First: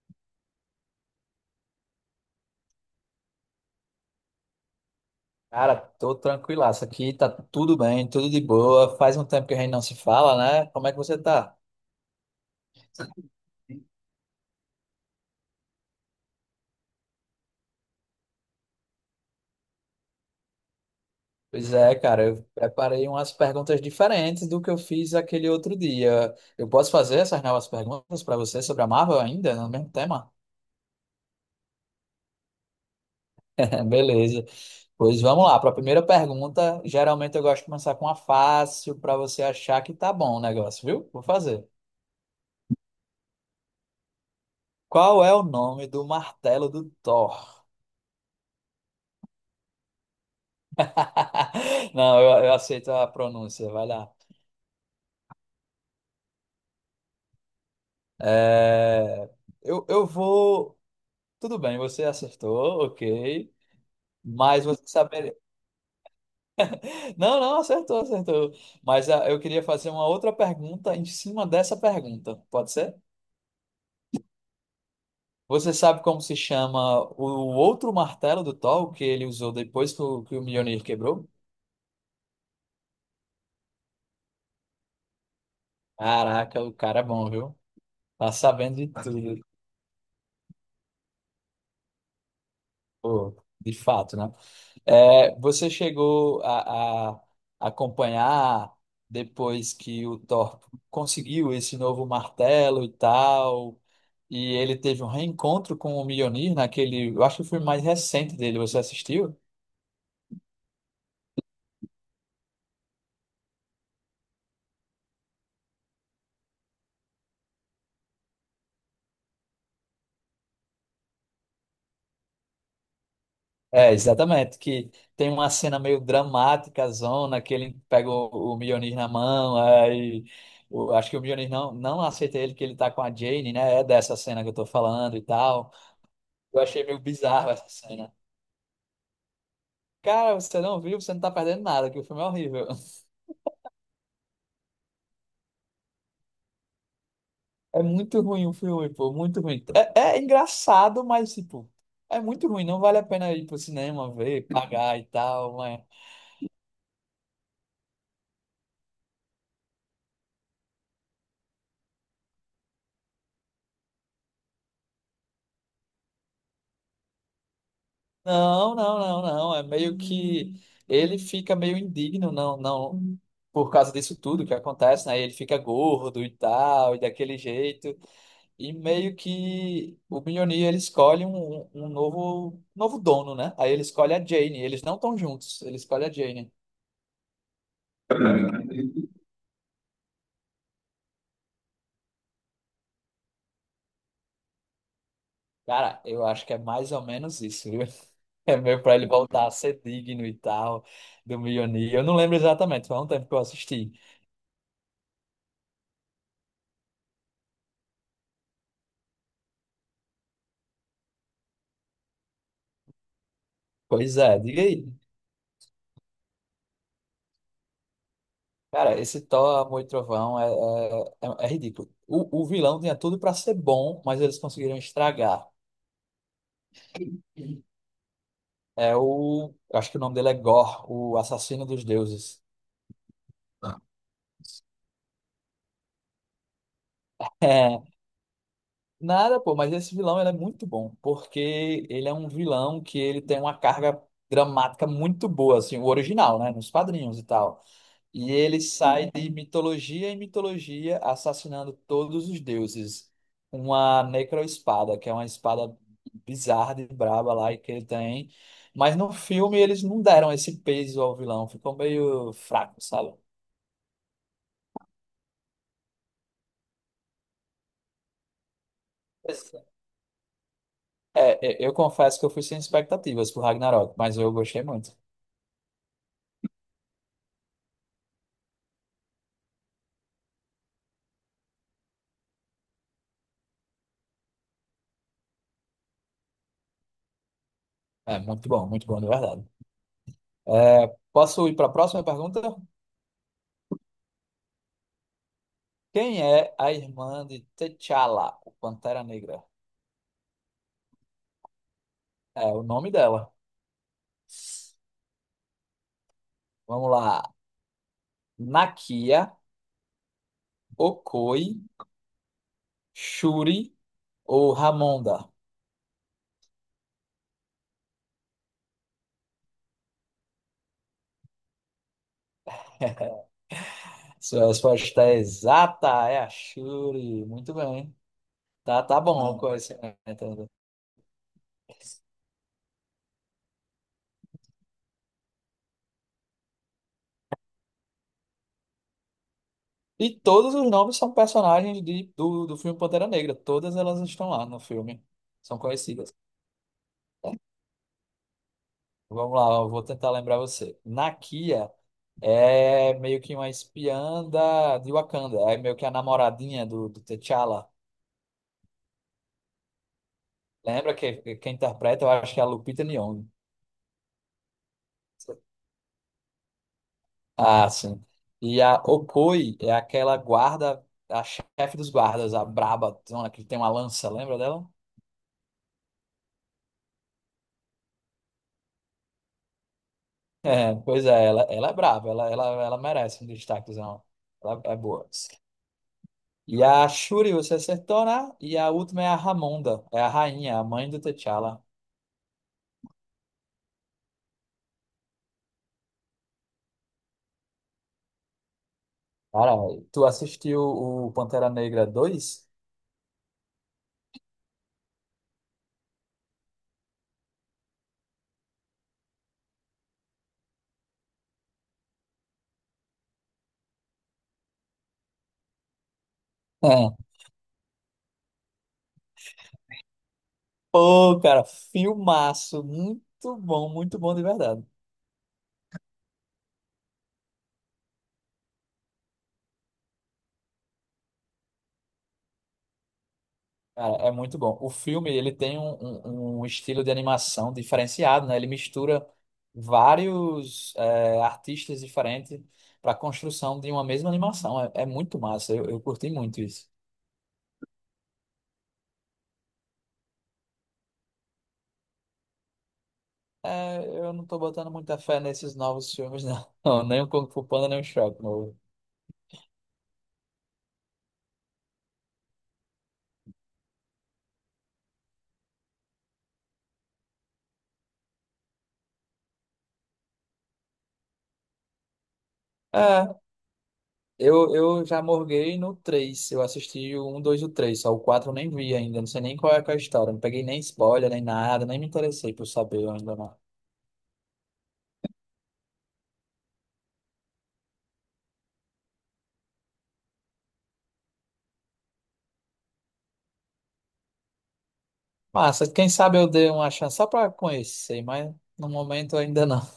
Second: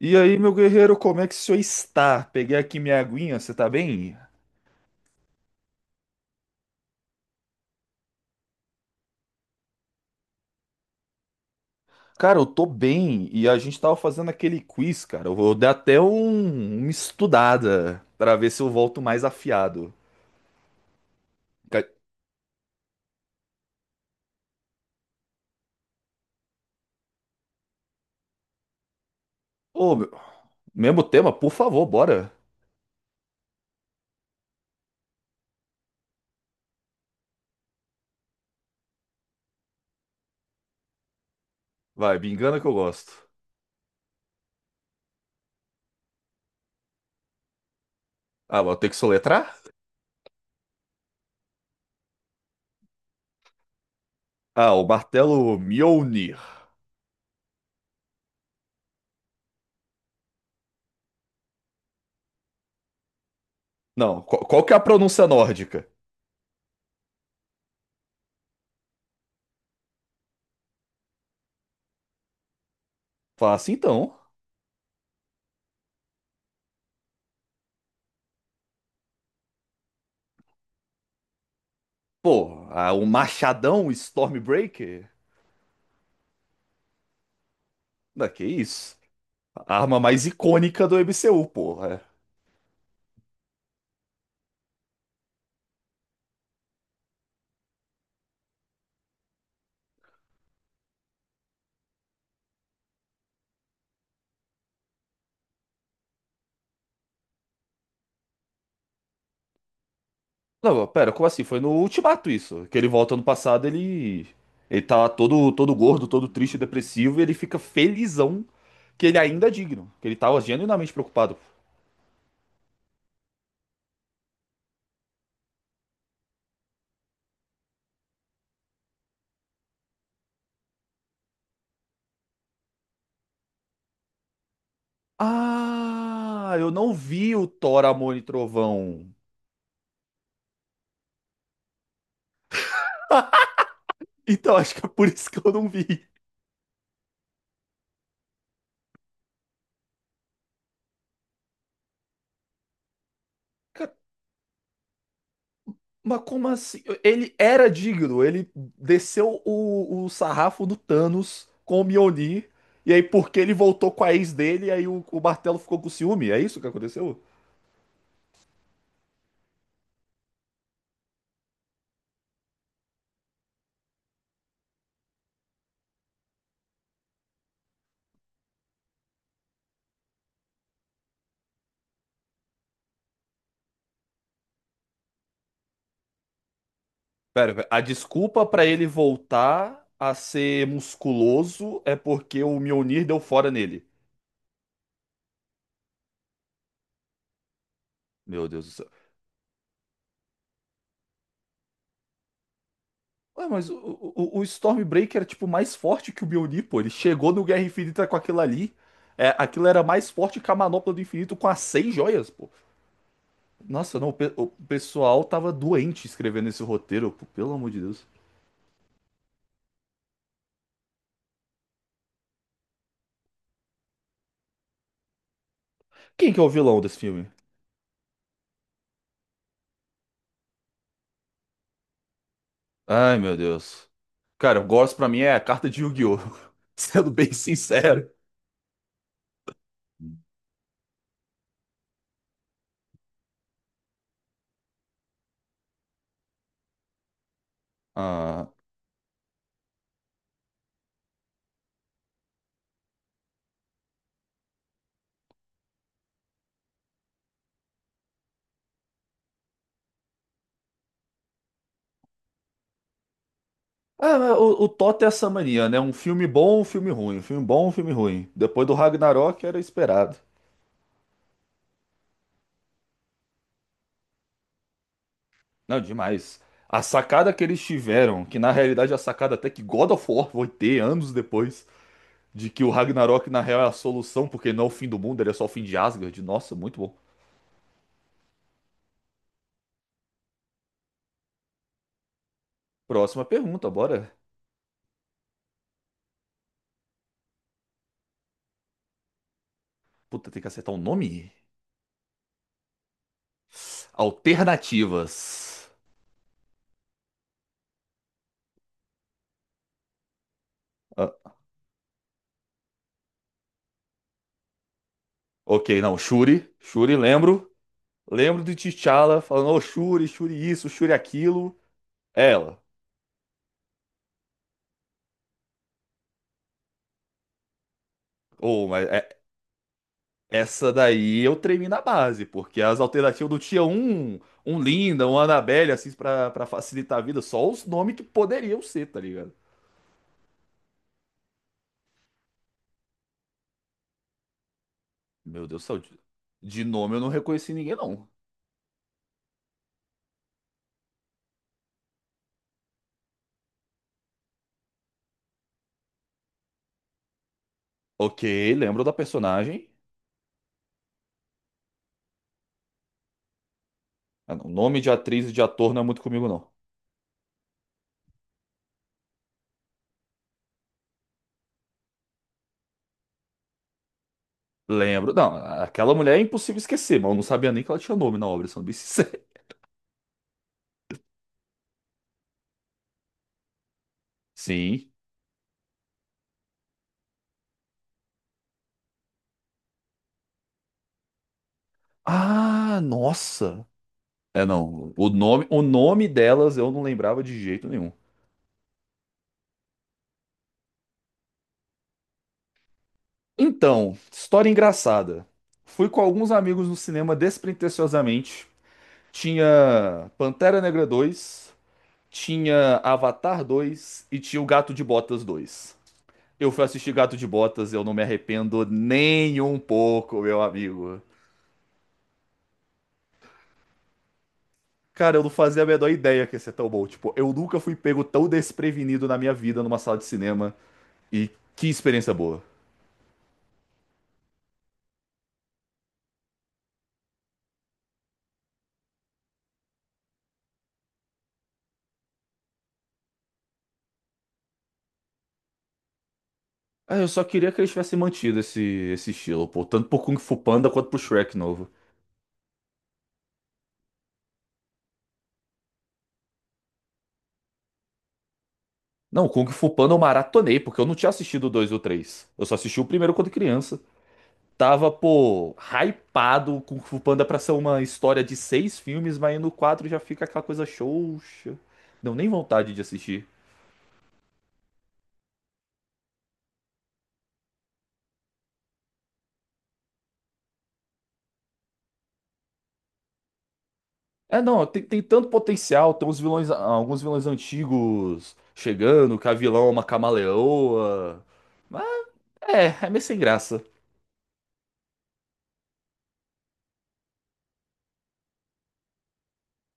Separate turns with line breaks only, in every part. E aí, meu guerreiro, como é que o senhor está? Peguei aqui minha aguinha, você tá bem?
Cara, tô tranquilaço aqui, tá tudo bem, tudo de boa. Faz um tempo que a gente não se fala, né? Como é que você tá?
Cara, eu tô bem e a gente tava fazendo aquele quiz, cara. Eu vou dar até uma estudada pra ver se eu volto mais afiado.
Pois
Ca-
é, cara, eu preparei umas perguntas diferentes do que eu fiz aquele outro dia. Eu posso fazer essas novas perguntas para você sobre a Marvel ainda, no mesmo
Ô, meu-
tema?
mesmo tema, por favor, bora.
Beleza. Pois vamos lá, para a primeira pergunta, geralmente eu gosto de começar com uma fácil para você achar que tá bom o negócio, viu? Vou fazer.
Vai, me engana que eu gosto.
Qual é o nome do martelo do Thor?
Ah, vou ter que soletrar?
Não, eu aceito a pronúncia, vai lá.
Ah, o martelo Mjolnir.
É, eu vou. Tudo bem, você acertou, ok.
Não, qual
Mas
que é a
você
pronúncia
saberia.
nórdica?
Não, não, acertou, acertou. Mas eu queria fazer uma outra pergunta em cima dessa pergunta, pode ser?
Fala assim então.
Você sabe como se chama o outro martelo do Thor que ele usou depois que o Mjolnir quebrou?
Pô, ah, o machadão Stormbreaker?
Caraca, o cara é bom, viu?
Da
Tá
que
sabendo de
isso?
tudo.
A arma mais icônica do MCU, porra. É.
Pô, de fato, né? É, você chegou a acompanhar depois que o Thor conseguiu esse novo martelo e tal, e ele teve um reencontro com o Mjolnir naquele, eu acho que foi o mais recente dele, você assistiu?
Não, pera, como assim? Foi no Ultimato isso. Que ele volta no passado, ele. Ele tá lá todo gordo, todo triste e depressivo, e ele fica felizão que ele ainda é digno. Que ele tava genuinamente preocupado.
É, exatamente, que tem uma cena meio dramática, zona, que ele pega o Mjolnir na mão, aí acho que o Mjolnir não, não aceita ele que ele tá com a Jane, né? É dessa cena que eu tô falando e tal.
Ah,
Eu
eu
achei
não
meio
vi o
bizarro essa
Thor,
cena.
Amor e Trovão.
Cara, você não viu, você não tá perdendo nada, que o filme é horrível.
Então acho que é por isso que eu não vi.
É muito ruim o filme, pô, muito ruim. É, é engraçado, mas, tipo, é muito ruim. Não vale a pena ir pro cinema ver, pagar e tal, mas...
Mas como assim? Ele era digno, ele desceu o sarrafo do Thanos com o Mjolnir, e aí porque ele voltou com a ex dele, e aí o martelo ficou com ciúme, é isso que aconteceu?
Não, não, não, não. É meio que... Ele fica meio indigno, não, não... Por causa disso tudo que acontece, né? Ele fica gordo e tal, e daquele jeito. E meio que o Mjolnir, ele escolhe um novo, novo dono, né? Aí ele escolhe a Jane. Eles não estão juntos, ele escolhe a Jane.
Pera, a desculpa pra ele voltar a ser musculoso é porque o Mjolnir deu fora nele.
Cara, eu acho que é mais ou menos isso, viu?
Meu
É
Deus do
meio
céu.
pra ele voltar a ser digno e tal, do Mjolnir. Eu não lembro exatamente, foi há um tempo que eu
Ué, mas o,
assisti.
o, o Stormbreaker era tipo mais forte que o Mjolnir, pô, ele chegou no Guerra Infinita com aquilo ali, é, aquilo era mais forte que a Manopla do Infinito com as seis joias, pô. Nossa, não,
Pois é,
o
diga aí.
pessoal tava doente escrevendo esse roteiro, pô, pelo amor de Deus.
Cara, esse Thor, Amor e Trovão é, é, é ridículo. O vilão tinha tudo pra ser bom, mas eles conseguiram estragar.
Quem que é o vilão desse filme?
É o. Eu acho que o nome dele é Gore, o assassino dos deuses.
Ai, meu Deus. Cara, o Gorse pra mim é a carta de Yu-Gi-Oh! Sendo bem sincero.
Nada, pô, mas esse vilão ele é muito bom, porque ele é um vilão que ele tem uma carga dramática muito boa, assim, o original, né, nos quadrinhos e tal. E
Ah,
ele sai de mitologia em mitologia assassinando todos os deuses. Uma necroespada, que é uma espada bizarra de braba lá que ele tem. Mas no filme eles não deram esse peso ao vilão, ficou meio fraco, sabe?
ah, mas o Toto é essa mania, né? Um filme bom, um filme ruim. Um filme bom, um filme ruim. Depois do Ragnarok era esperado.
É, é, eu confesso que eu fui sem expectativas pro Ragnarok, mas eu gostei muito.
Não, demais. A sacada que eles tiveram, que na realidade é a sacada até que God of War vai ter anos depois, de que o Ragnarok na real é a solução, porque não é o fim do mundo, ele é só o fim de Asgard. Nossa, muito bom.
É, muito bom, de verdade. É, posso ir para a próxima pergunta?
Próxima pergunta, bora.
Quem é a irmã de T'Challa, o Pantera Negra?
Puta, tem que acertar um nome?
É o nome dela.
Alternativas.
Vamos lá. Nakia,
Ah,
Okoi, Shuri ou Ramonda?
ok, não. Shuri. Shuri, lembro. Lembro de T'Challa falando, ô Shuri, Shuri isso, Shuri aquilo. Ela.
Sua resposta é exata, é a Shuri. Muito bem.
Ou,
Tá,
mas
tá
é-
bom o conhecimento. Né?
essa daí eu tremi na base, porque as alternativas do tinha um, um Linda, um Annabelle, assim, pra facilitar a vida, só os nomes que poderiam ser, tá ligado?
E todos os nomes são personagens do filme Pantera Negra. Todas elas estão lá no filme.
Meu
São
Deus do céu. De
conhecidas.
de nome eu não reconheci ninguém, não.
Vamos lá, eu vou tentar lembrar você. Nakia é meio que uma espiã da, de Wakanda, é meio que a namoradinha do T'Challa.
Ok, lembro da personagem.
Lembra que quem interpreta, eu acho que é a Lupita Nyong'o.
O nome de atriz e de ator não é muito comigo, não.
Ah, sim. E a Okoye é aquela guarda, a chefe dos guardas, a braba, zona que tem uma lança, lembra dela?
Lembro. Não, aquela mulher é impossível esquecer, mas eu não sabia nem que ela tinha nome na obra, sendo bem sincero.
É, pois é, ela é brava, ela merece um destaquezão. Ela é
Sim.
boa. E a Shuri você acertou, né? E a última é a Ramonda, é a rainha, a mãe do T'Challa.
Ah, nossa. É, não. O nome delas eu não lembrava de jeito nenhum.
Cara, tu assistiu o Pantera Negra 2?
Então, história engraçada. Fui com alguns amigos no cinema despretensiosamente. Tinha Pantera Negra 2, tinha Avatar 2 e tinha O Gato de Botas 2. Eu fui assistir
É.
Gato de Botas, eu não me arrependo nem um pouco, meu amigo.
Pô, cara, filmaço. Muito bom de verdade.
Cara, eu não fazia a menor ideia que ia ser tão bom. Tipo, eu nunca fui pego tão desprevenido na minha vida numa sala de cinema. E que experiência boa.
Cara, é muito bom. O filme, ele tem um, um estilo de animação diferenciado, né? Ele mistura vários é, artistas diferentes para a construção de uma mesma animação. É, é muito massa. Eu curti muito isso.
Ah, eu só queria que eles tivessem mantido esse estilo, pô. Tanto pro Kung Fu Panda quanto pro Shrek novo.
É, eu não tô botando muita fé nesses novos filmes, não. Não, nem o Kung Fu Panda, nem o Shrek novo.
Não, Kung Fu Panda eu maratonei, porque eu não tinha assistido o 2 ou o 3. Eu só assisti o primeiro quando criança. Tava, pô, hypado com Fu Panda pra ser uma história de seis filmes, mas aí no quatro já fica aquela coisa xoxa. Deu nem vontade de assistir.
Eu já morguei no 3. Eu assisti o 1, 2 e o 3. Só o 4 eu nem vi ainda. Não sei nem qual é que é a história. Não peguei nem spoiler, nem nada. Nem me interessei por saber ainda não.
É, não, tem tanto potencial, tem uns vilões, ah, alguns vilões antigos chegando, que a vilã é uma camaleoa. Mas é meio sem graça.
Massa, quem sabe eu dei uma chance só pra conhecer, mas no momento ainda não.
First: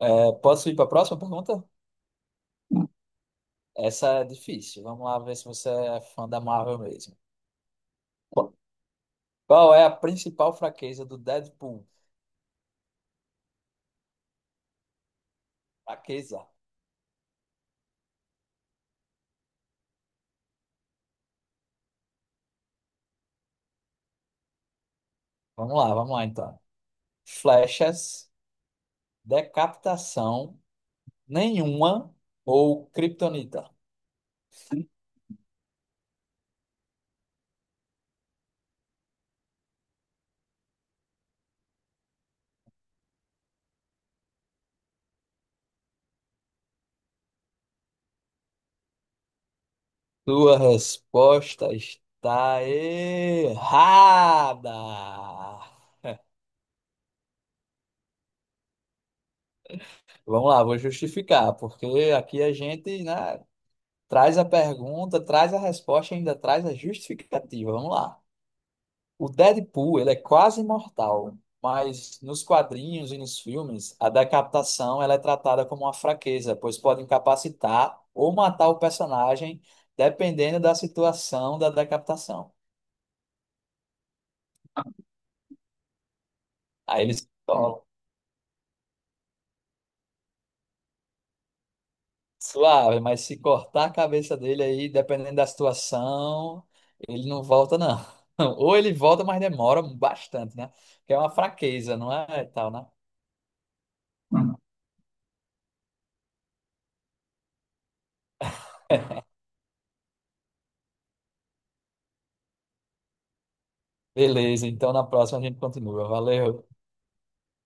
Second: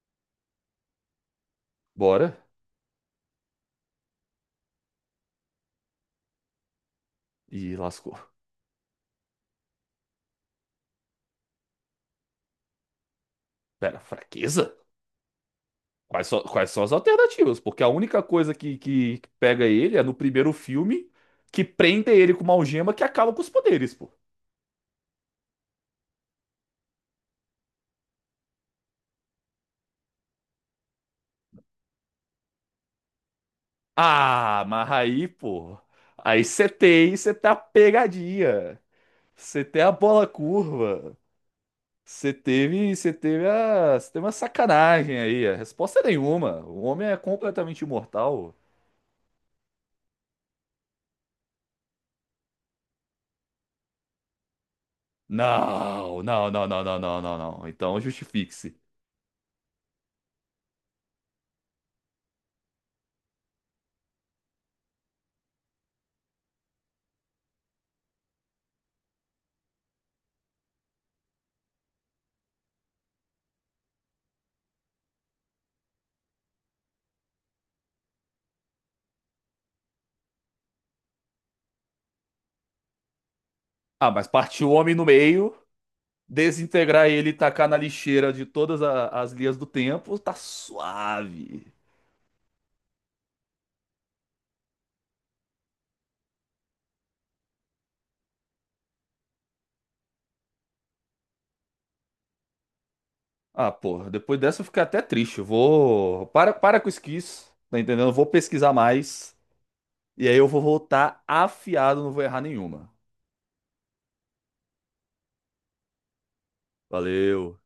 É, posso ir pra próxima pergunta?
Bora.
Essa é difícil. Vamos lá ver se você é fã da Marvel mesmo.
E lascou.
Qu- Qual é a principal fraqueza do Deadpool?
Pera, fraqueza?
Fraqueza.
Quais são as alternativas? Porque a única coisa que que pega ele é no primeiro filme que prende ele com uma algema que acaba com os poderes, pô.
Vamos lá então. Flechas, decapitação, nenhuma ou Kryptonita?
Ah, mas aí, pô. Aí você tem, você tá pegadinha. Você tem a bola curva. Você teve uma sacanagem aí. A resposta é nenhuma. O homem é completamente imortal.
Sua resposta está errada.
Não. Então justifique-se.
Vamos lá, vou justificar, porque aqui a gente, né, traz a pergunta, traz a resposta, e ainda traz a justificativa. Vamos lá. O Deadpool, ele é quase imortal, mas nos quadrinhos e nos filmes, a decapitação ela é tratada como uma fraqueza, pois pode incapacitar ou matar o personagem, dependendo da situação da decapitação.
Ah, mas partir o homem no meio,
Aí
desintegrar
eles
ele e tacar na
falam,
lixeira de as linhas do tempo, tá suave.
suave, mas se cortar a cabeça dele aí, dependendo da situação, ele não volta, não. Ou ele volta, mas demora bastante, né? Que é uma fraqueza, não é? Tal, né?
Ah, porra, depois dessa eu fiquei até triste. Eu vou. Para com isso, que isso, tá entendendo? Eu vou pesquisar mais. E aí eu vou voltar afiado, não vou errar nenhuma.
Beleza, então na próxima a gente continua. Valeu.
Valeu.